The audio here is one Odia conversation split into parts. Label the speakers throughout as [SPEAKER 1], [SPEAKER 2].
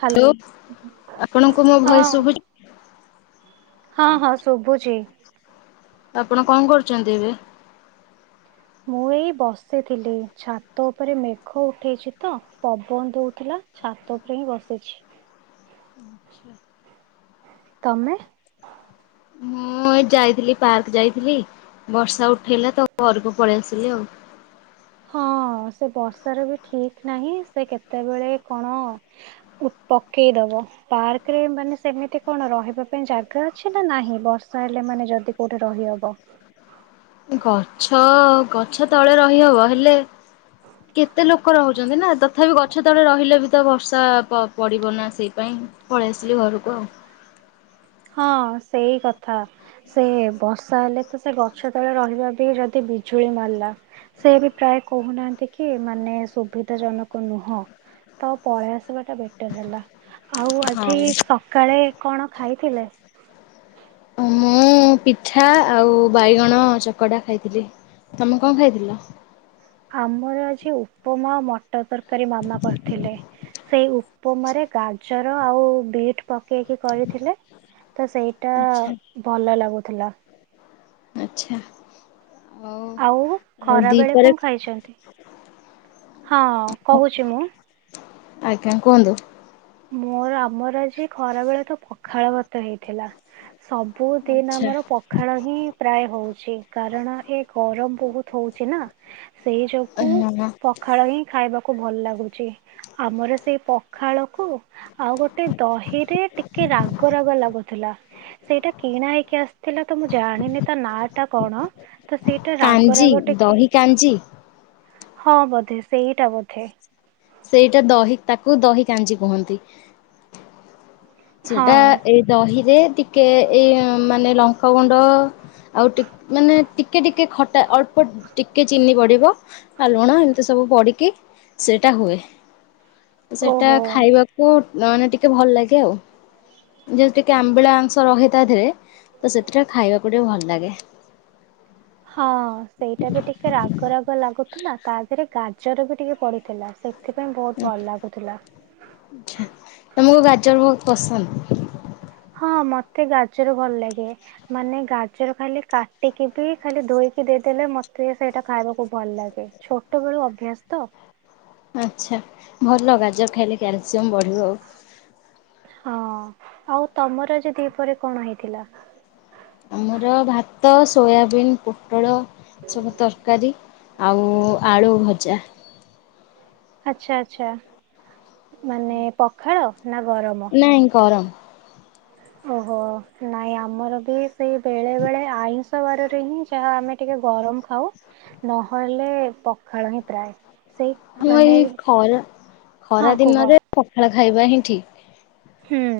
[SPEAKER 1] ହାଲୋ
[SPEAKER 2] ତୋ ଆପଣଙ୍କୁ ମୋ
[SPEAKER 1] ହଁ
[SPEAKER 2] ଭଏସ ଶୁଭୁଛି?
[SPEAKER 1] ହଁ ହଁ ଶୁଭୁଚି।
[SPEAKER 2] ଆପଣ କଣ କରୁଛନ୍ତି ଏବେ?
[SPEAKER 1] ମୁଁ ଏଇ ବସିଥିଲି। ଛାତ ଉପରେ ମେଘ ଉଠେଇଛି ତ ପବନଦଉଥିଲା ଛାତ ଉପରେ ହିଁ ବସିଛି।
[SPEAKER 2] [inaudible]
[SPEAKER 1] ତମେ?
[SPEAKER 2] ମୁଁ ଏ ଯାଇଥିଲି ପାର୍କ ଯାଇଥିଲି। ବର୍ଷା ଉଠେଇଲା ତ ଘରକୁ ପଳେଇ ଆସିଲି ଆଉ।
[SPEAKER 1] ହଁ ସେ ବର୍ଷ ର ବି ଠିକ ନାହିଁ ସେ କେତେବେଳେ କଣ ପକେଇଦବ ।ପାର୍କରେ ମାନେ ସେମିତି କଣ ରହିବା ପାଇଁ ଜାଗା ଅଛି ନା ନାହିଁ? ବର୍ଷା ହେଲେ ମାନେ ଯଦି କୋଉଠି ରହିହବ।
[SPEAKER 2] ଗଛ ଗଛ ତଳେ ରହିହବ। ହେଲେ କେତେ ଲୋକ ରହୁଛନ୍ତି ନା ତଥାପି ଗଛ ତଳେ ରହିଲେ ବି ତ ବର୍ଷା ପଡିବ ନା ସେଇପାଇଁ ପଳେଇ ଆସିଲି ଘରକୁ ଆଉ।
[SPEAKER 1] ହଁ ସେଇ କଥା ସେ ବର୍ଷା ହେଲେ ତ ସେ ଗଛ ତଳେ ରହିବା ବି ଯଦି ବିଜୁଳି ମାରିଲା। ସେ ବି ପ୍ରାୟ କହୁନାହାନ୍ତି କି ମାନେ ସୁବିଧା ଜନକ ନୁହଁ ତ ପଳେଇ ଆସିବା ଟା ବେଟର ହେଲା। ଆଉ ଆଜି
[SPEAKER 2] ହଁ।
[SPEAKER 1] ସକାଳେ କଣ ଖାଇ ଥିଲେ?
[SPEAKER 2] ମୁଁ ପିଠା ଆଉ ବାଇଗଣ ଚକଡା ଖାଇଥିଲି। ତମେ କଣ ଖାଇଥିଲ?
[SPEAKER 1] ଆମର ଆଜି ଉପମା, ମ ପଟ ତରକାରୀ ମାମା କରିଥିଲେ। ସେଇ ଉପମାରେ ଗାଜର, ଆଉ ବିଟ୍ ପକେଇକି କରିଥିଲେ ତ ସେଇଟା
[SPEAKER 2] ଆଚ୍ଛା।
[SPEAKER 1] ଭଲ ଲାଗୁଥିଲା।
[SPEAKER 2] ଆଚ୍ଛା।
[SPEAKER 1] ଆଉ
[SPEAKER 2] ଆଉ
[SPEAKER 1] ଖରା ବେଳେ
[SPEAKER 2] ଦିପରେ
[SPEAKER 1] କଣ ଖାଇଛନ୍ତି। ହଁ କହୁଛି ମୁଁ।
[SPEAKER 2] ଆଜ୍ଞା କୁହନ୍ତୁ।
[SPEAKER 1] ମୋର ଆମର ଆଜି ଖରା ବେଳେ ତ ପଖାଳ ଭାତ ହେଇଥିଲା। ସବୁଦିନ
[SPEAKER 2] ଆଚ୍ଛା
[SPEAKER 1] ଆମର ପଖାଳ ହିଁ ପ୍ରାୟ ହଉଛି କାରଣ ଏ ଗରମ ବହୁତ। ହଥଉଛି ନା। ସେଇ ଯୋଗୁ
[SPEAKER 2] ହ
[SPEAKER 1] ପଖାଳ ହିଁ ଖାଇବା। ଭଲ ଲାଗୁଛି ଆମର ସେଇ ପଖାଳ। ଆଉ ଗୋଟେ ଦହିରେ ଟିକେ ରାଗ ରାଗ ଲାଗୁଥିଲା ସେଇଟା କିଣା ହେଇକି ଆସିଥିଲା ତ ମୁଁ ଜାଣିନି ତା ନା ଟା କଣ। ତ ସେଇଟା ରାଗ
[SPEAKER 2] କାଞ୍ଜି
[SPEAKER 1] ରାଗ ଟିକେ
[SPEAKER 2] ଦହି କାଞ୍ଜି।
[SPEAKER 1] ହଁ ବୋଧେ ସେଇଟା ବୋଧେ।
[SPEAKER 2] ସେଇଟା ଦହି ତାକୁ ଦହି କାଞ୍ଜି କୁହନ୍ତି।
[SPEAKER 1] ହଁ
[SPEAKER 2] ସେଟା ଏଇ ଦହିରେ। ଟିକେ ଏଇ ମାନେ ଲଙ୍କା ଗୁଣ୍ଡ ଆଉ ମାନେ ଟିକେ ଟିକେ ଖଟା ଅଳ୍ପ ଟିକେ ଚିନି ପଡ଼ିବ ଆ ଲୁଣ ଏମିତି ସବୁ ପଡ଼ିକି ସେଇଟା ହୁଏ। ସେଟା
[SPEAKER 1] ଓହୋ।
[SPEAKER 2] ଖାଇବାକୁ ନହେନେ ଟିକେ ଭଲ ଲାଗେ ଆଉ ଯେତିକି ଆମ୍ବିଳା ଅଂଶ ରହେ ତା ଦେହରେ ତ ସେତେଟା ଖାଇବାକୁ ଟିକେ ଭଲ ଲାଗେ
[SPEAKER 1] ହଁ ସେଇଟା ବି ଟିକେ ରାଗ ରାଗ ଲାଗୁଥିଲା ତା ଦେହରେ ଗା ଜର ବି ଟିକେ ପଡ଼ିଥିଲା ସେ
[SPEAKER 2] ଆଛା ତମକୁ ଗାଜର ବହୁତ ପସନ୍ଦ ହ
[SPEAKER 1] ହଁ ମତେ ଗାଜର ଭଲ ଲାଗେ ମାନେ ଗାଜର ଖାଲି କାଟିକି ବି ଖାଲି ଧୋଇକି ଦେଇଦେଲେ ମତେ ସେଇଟା ଖାଇବାକୁ ଭଲ ଲାଗେ ଛୋଟ ବେଳୁ ଅଭ୍ୟାସ ତ
[SPEAKER 2] ଆଛା ଭଲ ଗାଜର ଖାଇଲେ କ୍ୟାଲସିୟମ ବଢିବ ଆଉ
[SPEAKER 1] ହଁ ଆଉ ତମର ଆଜି ଦିପହରେ କଣ ହେଇଥିଲା
[SPEAKER 2] ଆମର ଭାତ ସୋୟାବିନ୍ ପୋଟଳ ସବୁ ତରକାରୀ ଆଉ ଆଳୁ ଭଜା
[SPEAKER 1] ଆଛା ଆଛା ମାନେ ପଖାଳ ନା ଗରମ?
[SPEAKER 2] ନାଇଁ ଗରମ
[SPEAKER 1] ଓହୋ ନାଇଁ ଆମର ବି ସେଇ ବେଳେ ବେଳେ ଆଇଁଷ ବାରରେ ହିଁ ଯାହା ଆମେ ଟିକେ ଗରମ ଖାଉ ନହେଲେ ପଖାଳ ହିଁ ପ୍ରାୟ ସେଇ
[SPEAKER 2] ଆମ
[SPEAKER 1] ମାନେ
[SPEAKER 2] ଏଇ ଖରା
[SPEAKER 1] ହଁ
[SPEAKER 2] ଖରା
[SPEAKER 1] କୁହ
[SPEAKER 2] ଦିନରେ ପଖାଳ ଖାଏ। ଖାଇବା ହିଁ ଠିକ୍।
[SPEAKER 1] ହୁଁ।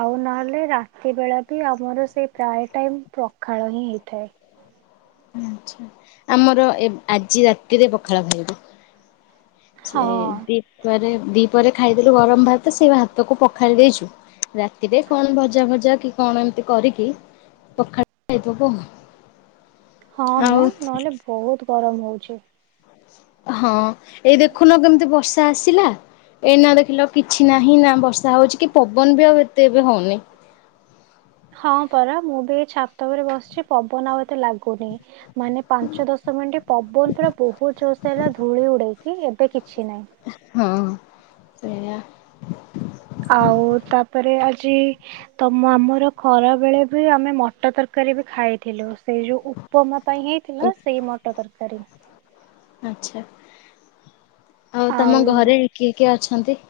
[SPEAKER 1] ଆଉ ନହେଲେ ରାତି ବେଳା ବି ଆମର ସେଇ ପ୍ରାୟ ଟାଇମ ପ୍ରଖାଳ ହିଁ ହେଇଥାଏ।
[SPEAKER 2] ଆଛା ଆମର ଏ ଆଜି ରାତିରେ ପଖାଳ ଖାଇଵୁ।
[SPEAKER 1] ହଁ
[SPEAKER 2] ସେଇ ଦୀପରେ। ଦିପହରେ ଖାଇଦେଲୁ ଗରମ ଭାତ ସେଇ ଭାତକୁ ପଖାାଳି ଦେଇଛୁ ରାତିରେ କଣ ଭଜା ଭଜା କରିକି କଣ ଏମିତି କରିକି ପଖାଳ ଖାଇ ଦବୁ ଆଉ।
[SPEAKER 1] ହଁ ମଁ ନହେଲେ ବହୁତ ଗରମ ହଉଛି।
[SPEAKER 2] ହଁ ଏଇ ଦେଖୁନ କେମିତି ବର୍ଷା ଆସିଲା ଏଇ ନା ଦେଖିଲ କିଛି ନାହିଁ ନା ବର୍ଷା ହଉଛି କି ପବନ ବି ଆଉ ଏତେ ଏବେ ହଉନି।
[SPEAKER 1] ହଁ ପରା ମୁଁ ବି ଛାତ ଉପରେ ବସିଛି ପବନ ଆଉ ଏତେ ଏତେ ଲାଗୁନି ମାନେ ପାଞ୍ଚ ଦଶ ମିନିଟ ପବନ ପୁରା ବହୁତ ଜୋର ସେ ହେଲା ଧୂଳି ଉଡେଇକି ଏବେ କିଛି ନାହିଁ।
[SPEAKER 2] ସେଆ [inaudible]
[SPEAKER 1] ଆଉ ତାପରେ ଆଜି ତମ ଆମର ଖରା ବେଳେ ବି ଆମେ ମ ମଟର ତରକାରୀ ବି ଖାଇଥିଲୁ, ସେଇ ଯୋଉ ଉପମା ପାଇଁ ହେଇଥିଲା ସେଇ ମଟର ତରକାରୀ
[SPEAKER 2] ଆଚ୍ଛା ଆଉ ତମ ଘରେ କିଏ କିଏ ଅ ଅଛନ୍ତି [inaudible]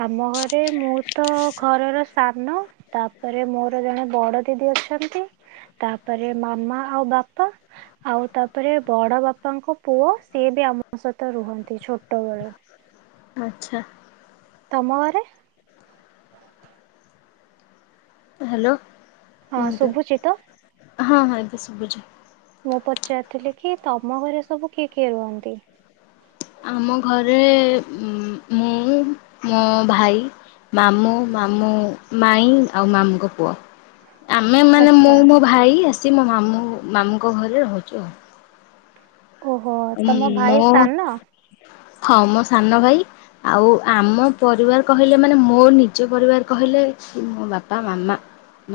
[SPEAKER 1] ଆମ ଘରେ ମୁଁ ତ ଘରର ସା ନ ତାପରେ ମୋର ଜଣେ ବଡ ଦିଦି ଅଛନ୍ତି, ତାପରେ ମାମା ଆଉ ବାପା ଆଉ ତାପରେ ବଡ ବାପାଙ୍କ ପୁଅ ସିଏ ବି ଆମ ସହିତ ତ ରୁହନ୍ତି ଛୋଟବେେଳୁ
[SPEAKER 2] ଆଚ୍ଛା
[SPEAKER 1] ତମ ଘରେ [inaudible]
[SPEAKER 2] ହ୍ୟାଲୋ
[SPEAKER 1] ହଁ
[SPEAKER 2] କୁହନ୍ତୁ।
[SPEAKER 1] ଶୁଭୁଚିତ
[SPEAKER 2] ହଁ ହଁ ଏବେ ଶୁବୁଛି।
[SPEAKER 1] ମୁଁ ପଚାରିଥିଲି କି ତମ ଘରେ ସବୁ କିଏ କିଏ ରୁହନ୍ତି।
[SPEAKER 2] ଆମ ଘରେ ମୁଁ ମୋ ଭାଇ, ମାମୁଁ ମାମୁଁ ମାଇଁ, ଆଉ ମାମୁଁଙ୍କ ପୁଅ। ଆମେ ମାନେ ମୁଁ
[SPEAKER 1] ଆଚ୍ଛା
[SPEAKER 2] ମୋ ଭାଇ ଆସି ମୋ ମାମୁଁ ମାମୁଙ୍କ ଘରେ ରହୁଛୁ। [inaudible]
[SPEAKER 1] ଓହୋ
[SPEAKER 2] ହୁଁ
[SPEAKER 1] ତମ
[SPEAKER 2] ମୋ
[SPEAKER 1] ଭାଇ ସାନ?
[SPEAKER 2] [inaudible] ହଁ ମୋ ସାନ ଭାଇ ଆଉ ଆମ ପରିବାର କହିଲେ ମାନେ ମୋ ନିଜ ପରିବାର କହିଲେ ମୋ ବାପା ମାମା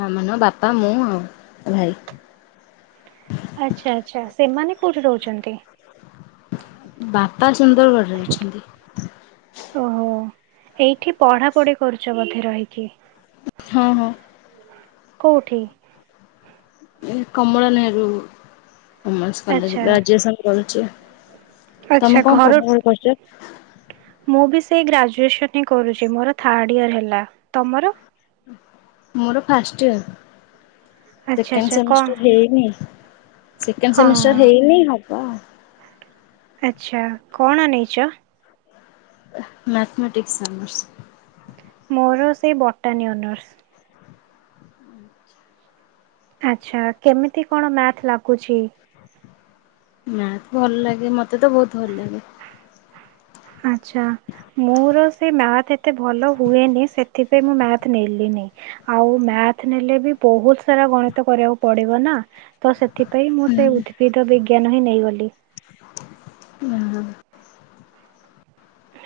[SPEAKER 2] ମାମନ ବାପା ମୁଁ ଆଉ ଭାଇ।
[SPEAKER 1] ଆଚ୍ଛା ଆଚ୍ଛା ସେମାନେ କୋଉଠି ରହୁଛନ୍ତି?
[SPEAKER 2] ବାପା ସୁନ୍ଦରଗଡ଼ରେ ଅଛନ୍ତି। [inaudible]
[SPEAKER 1] ଓହୋ ଏଇଠି ପଢା ପଢି କରୁଛ ବୋଧେ ରହିକି?
[SPEAKER 2] ହଁ ହଁ।
[SPEAKER 1] କୋଉଠି? [inaudible]
[SPEAKER 2] ଏ କମଳ ନେରୁ। [inaudible] ଓମେନ୍ସ କଲେଜ
[SPEAKER 1] ଆଚ୍ଛା
[SPEAKER 2] ଗ୍ରାଜୁଏସନ୍ କରୁଚି।
[SPEAKER 1] ଆଚ୍ଛା
[SPEAKER 2] ତମେ କଣ
[SPEAKER 1] ଘର
[SPEAKER 2] ପଢ଼ା ପଢୀ କରିଛ?
[SPEAKER 1] ମୁଁ ବି ସେଇ ଗ୍ରାଜୁଏସନ ହିଁ କରୁଚି ମୋର ଥାର୍ଡ ଇଅର ହେଲା ତମର
[SPEAKER 2] [inaudible] ମୋର ଫାଷ୍ଟ ଇୟର।
[SPEAKER 1] ଆଚ୍ଛା ଆଚ୍ଛା
[SPEAKER 2] ସେକେଣ୍ଡ
[SPEAKER 1] କଣ
[SPEAKER 2] ସେମିଷ୍ଟର ହେଇନି ସେକେଣ୍ଡ ସେମିଷ୍ଟର
[SPEAKER 1] ହଁ
[SPEAKER 2] ହେଇନି ହ ୱାଓ [inaudible]
[SPEAKER 1] ଆଛା କଣ ନେଇଛ?
[SPEAKER 2] Mathematics honours.
[SPEAKER 1] ମୋର ସେ ଆଛା କେମିତି କଣ ମ୍ୟାଥ ଲାଗୁଛି?
[SPEAKER 2] ମ୍ୟାଥ ଭଲ ଲାଗେ। ମତେ ତ ବହୁତ ଭଲ ଲାଗେ।
[SPEAKER 1] ଆଛା, ମୋର ସେ ମ୍ୟାଥ ଏତେ ଭଲ ହୁଏନି ସେଥି ତ ସେଥିପାଇଁ ମୁଁ ସେ ଉଦ୍ଭିଦ ବିଜ୍ଞାନ ହିଁ ନେଇଗଲି।
[SPEAKER 2] ହୁଁ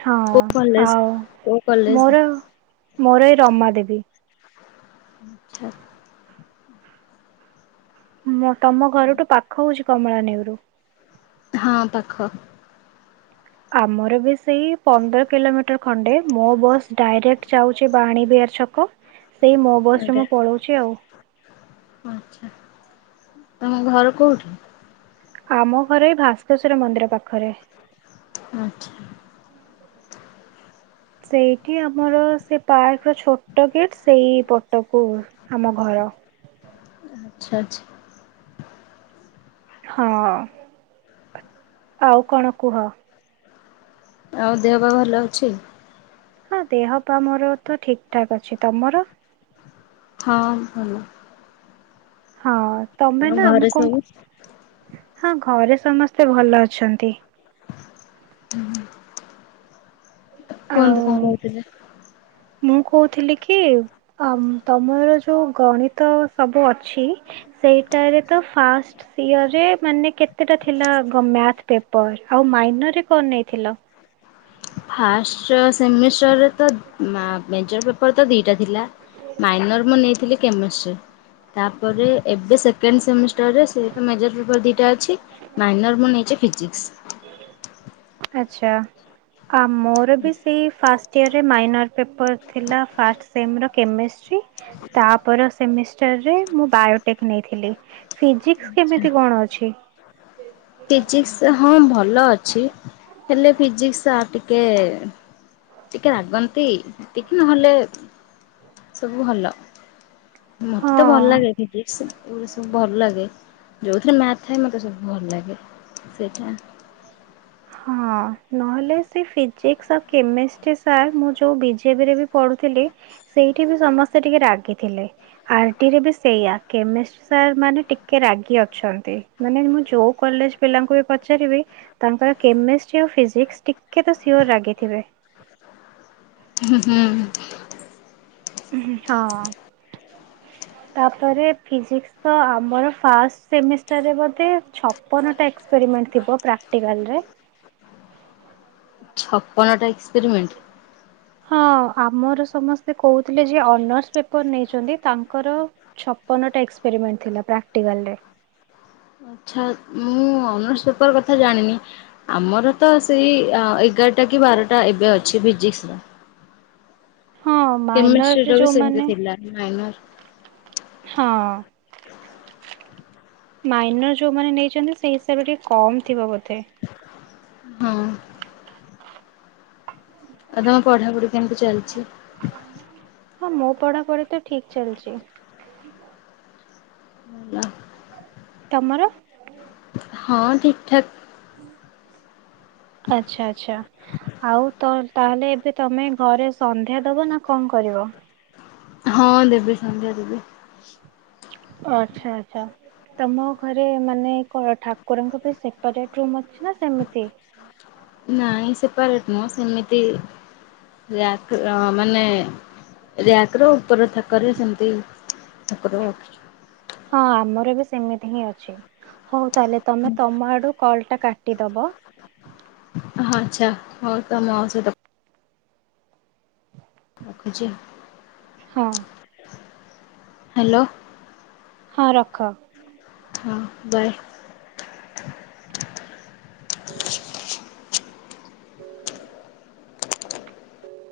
[SPEAKER 1] ହଁ
[SPEAKER 2] କୋଉ କଲେଜ
[SPEAKER 1] ଆଉ
[SPEAKER 2] କୋଉ କଲେଜ?
[SPEAKER 1] ମୋର ମୋର ଏଇ ରମା ଦେବୀ।
[SPEAKER 2] ଆଛା।
[SPEAKER 1] ମୁଁ ତମ ଘରଠୁ ପାଖ ହଉଛି କମଳାନେଉରୁ।
[SPEAKER 2] ଖ।
[SPEAKER 1] ଆମର ବି ସେଇ ପନ୍ଦର କିଲୋମିଟର ଖଣ୍ଡେ ।ମୋ ବସ ଡାଇରେକ୍ଟ ଯାଉଛି ବାଣୀ ବିହାର ଛକ ସେଇ ମୋ ବସ ରେ ମୁଁ ପଳଉଛି ଆଉ।
[SPEAKER 2] ଆଛା ତମ ଘର କୋଉଠି?
[SPEAKER 1] ଆମ ଘର ଏଇ ଭାସ୍କେଶ୍ଵର ମନ୍ଦିର ପାଖରେ।
[SPEAKER 2] ଆଚ୍ଛା।
[SPEAKER 1] ସେଇଠି ଆମର ସେ ପାର୍କ ପୁରା ଛୋଟ ଗେଟ ସେଇ ପଟକୁ ଆମ ଘର।
[SPEAKER 2] ଆଚ୍ଛା ଆଚ୍ଛା।
[SPEAKER 1] ହଁ ଆଉ କଣ କୁହ?
[SPEAKER 2] ଆଉ ଦେହ ପା ଭଲ ଅଛି?
[SPEAKER 1] ହଁ ଦେହ ପା ମୋର ତ ଠିକ ଠାକ ଅଛି। ତମର?
[SPEAKER 2] ହଁ ଭଲ।
[SPEAKER 1] ହଁ। ତମେ
[SPEAKER 2] ଆଉ
[SPEAKER 1] ନା ମୁଁ
[SPEAKER 2] ଘରେ
[SPEAKER 1] କଣ କ
[SPEAKER 2] ସବୁ
[SPEAKER 1] ହଁ ଘରେ ସମସ୍ତେ ଭଲ ଅଛନ୍ତି।
[SPEAKER 2] ହୁଁ।
[SPEAKER 1] ଆଉ
[SPEAKER 2] କୁହନ୍ତୁ କଣ କହୁଥିଲେ?
[SPEAKER 1] ମୁଁ କହୁଥିଲି କି ତମର ଯୋଉ ଗଣିତ ସବୁ ଅଛି ସେଇଟାରେ ତ ଫାଷ୍ଟ ଇଅରେ ମାନେ କେତେଟା ଥିଲା ମ୍ୟାଥ ପେପର? ଆଉ ମାଇନରରେ କଣ ନେଇଥିଲ?
[SPEAKER 2] ଫାଷ୍ଟ ସେମିଷ୍ଟରରେ ତ ମେଜର ପେପର ତ ଦିଟା ଥିଲା ମାଇନର ମୁଁ ନେଇଥିଲି କେମିଷ୍ଟ୍ରି ତାପରେ ଏବେ ସେକେଣ୍ଡ ସେମିଷ୍ଟରରେ ସେଟା ମେଜର ପେପର ଦୁଇଟା ଅଛି। ମାଇନର ମୁଁ ନେଇଛି ଫିଜିିକ୍ସ।
[SPEAKER 1] ଆଚ୍ଛା। ଆ ମୋର ବି ସେଇ ଫାଷ୍ଟ ଇୟରରେ ମାଇନର୍ ପେପର୍ ଥିଲା ଫାର୍ଷ୍ଟ ସେମର କେମେଷ୍ଟ୍ରୀ, ତାପର ସେମିଷ୍ଟାର ରେ ମୁଁ ବାୟୋଟେକ୍ ନେଇଥିଲି। ଫିଜିକ୍ସ କେମିତି କଣ ଅଛି? ହଁ।
[SPEAKER 2] ଫିଜିକ୍ସ ହଁ ଭଲ ଅଛି। ହେଲେ ଫିିଜିକ୍ସ ଟିକେ ଟିକେ ରାଗନ୍ତି ଟିକେ ନହେଲେ ସବୁ ଭଲ। ମତେ
[SPEAKER 1] ହଁ
[SPEAKER 2] ତ ଭଲ ଲାଗେ ଫିଜିକ୍ସ । ଏଗୁରା ସବୁ ଭଲ ଲାଗେ ଯୋଉଥିରେ ମ୍ୟାଥ ଥାଏ ମତେ ସବୁ ଭଲ ଲାଗେ ସେଇଟା।
[SPEAKER 1] ହଁ ନହେଲେ ସେ ଫିଜିକ୍ସ ଆଉ କେମିଷ୍ଟ୍ରି ସାର୍ ମୁଁ ଯୋଉ ବିଜେବିରେ ବି ପଢୁ ଥିଲି ସେଇଠି ବି ସମସ୍ତେ ଟିକେ ରାଗି ଥିଲେ। ଆରଟି ରେ ବି ସେଇୟା କେମିଷ୍ଟ୍ରୀ ସାରମାନେ ଟିକେ ରାଗି ଅଛନ୍ତି ।ମାନେ ମୁଁ ଯୋଉ କଲେଜ ପିଲାଙ୍କୁ ବି ପଚାରିବି ତାଙ୍କର କେମେଷ୍ଟ୍ରି ଆଉ ଫିଜିକ୍ସ ଟିକ କେ ତ ସିଓର ରାଗିଥିବେ।
[SPEAKER 2] ହୁଁ ହୁଁ
[SPEAKER 1] ହଁ -ତାପରେ ଫିଜିକ୍ସ ତ ଆମର ଫାଷ୍ଟ ସେମିଷ୍ଟରେ ବୋଧେ ଛପନ ଟା ଏକ୍ସପେରିମେଣ୍ଟ ଥିବ ପ୍ରାକଟିକାଲରେ
[SPEAKER 2] ଛପନ ଟା ଏକ୍ସପେରିିମେଣ୍ଟ?
[SPEAKER 1] ହଁ ଆମର ସମସ୍ତେ କହୁଥିଲେ ଯ ଅନର୍ସ ପେପର ନେଇଛନ୍ତି ତାଙ୍କର ଛପନଟା ଏକ୍ସପେରିମେଣ୍ଟ ଥିଲା ପ୍ରାକଟିକାଲରେ।
[SPEAKER 2] ଆଛା ମୁଁ ଅନର୍ସ ପେପର କଥା ଜାଣିନି ଆମର ତ ସେଇ ଏଗାରଟା କି ବାରଟା ଏବେ ଅଛି ଫିଜିକ୍ସ ର।
[SPEAKER 1] ହଁ
[SPEAKER 2] କେମେଷ୍ଟ୍ରି
[SPEAKER 1] ମାଇନରରେ
[SPEAKER 2] ର ବି ସେମତି
[SPEAKER 1] ଯୋଉମାନେ
[SPEAKER 2] ଥିଲା ନାଇନ
[SPEAKER 1] ହଁ। ମାଇନ ଯୋଉମାନେ ନେଇଛନ୍ତି। ସେଇ ହିସାବରେ ଟିକେ କମ ଥିବ ବୋଧେ।
[SPEAKER 2] ହଁ। ଆଉ ତମ ପଢାପଢି କେମିତି ଚାଲିଛି?
[SPEAKER 1] ମୋ ପଢା ପଢ଼ି ତ ଠିକ ଚାଲଛି।
[SPEAKER 2] ଆ
[SPEAKER 1] ତମର?
[SPEAKER 2] ହଁ ଠିକ ଠାକ
[SPEAKER 1] ଆଛା ଆଛା ଆଉ ତାହଲେ ଏବେ ତମେ ଘରେ ସନ୍ଧ୍ୟା ଦବ ନା କଣ କରିବ?
[SPEAKER 2] ହଁ ଦେବି ସନ୍ଧ୍ୟା ଦେବି।
[SPEAKER 1] ଆଚ୍ଛା ଆଛା ତମ ଘରେ ମାନେ କଣ ଠାକୁରଙ୍କ ପାଇଁ ସେପାରେଟ ରୁମ ଅଛି ନା ସେମିତି
[SPEAKER 2] ନାଇଁ ସେପାରେଟ ନୁହଁ ସେମିତି ର୍ୟାକ ମାନେଗର ରାୟକ ଉପର ଥାକର ସେମତି ଥାକରେ ଅଛି।
[SPEAKER 1] ହଁ ଆମର ବି ସେମିତି ହିଁ ଅଛି ହଉ। ତାହେଲେ ତମେ ତମ ଆଡୁ କଲ ଟା କାଟିଦବ।
[SPEAKER 2] ହଁ ଆଚ୍ଛା ହଉ ତ ଆମେ ଆଛେ ତ ରଖଛି।
[SPEAKER 1] ହଁ।
[SPEAKER 2] ହ୍ୟାଲୋ
[SPEAKER 1] ହଁ ରଖ।
[SPEAKER 2] ହଁ ବାଏ।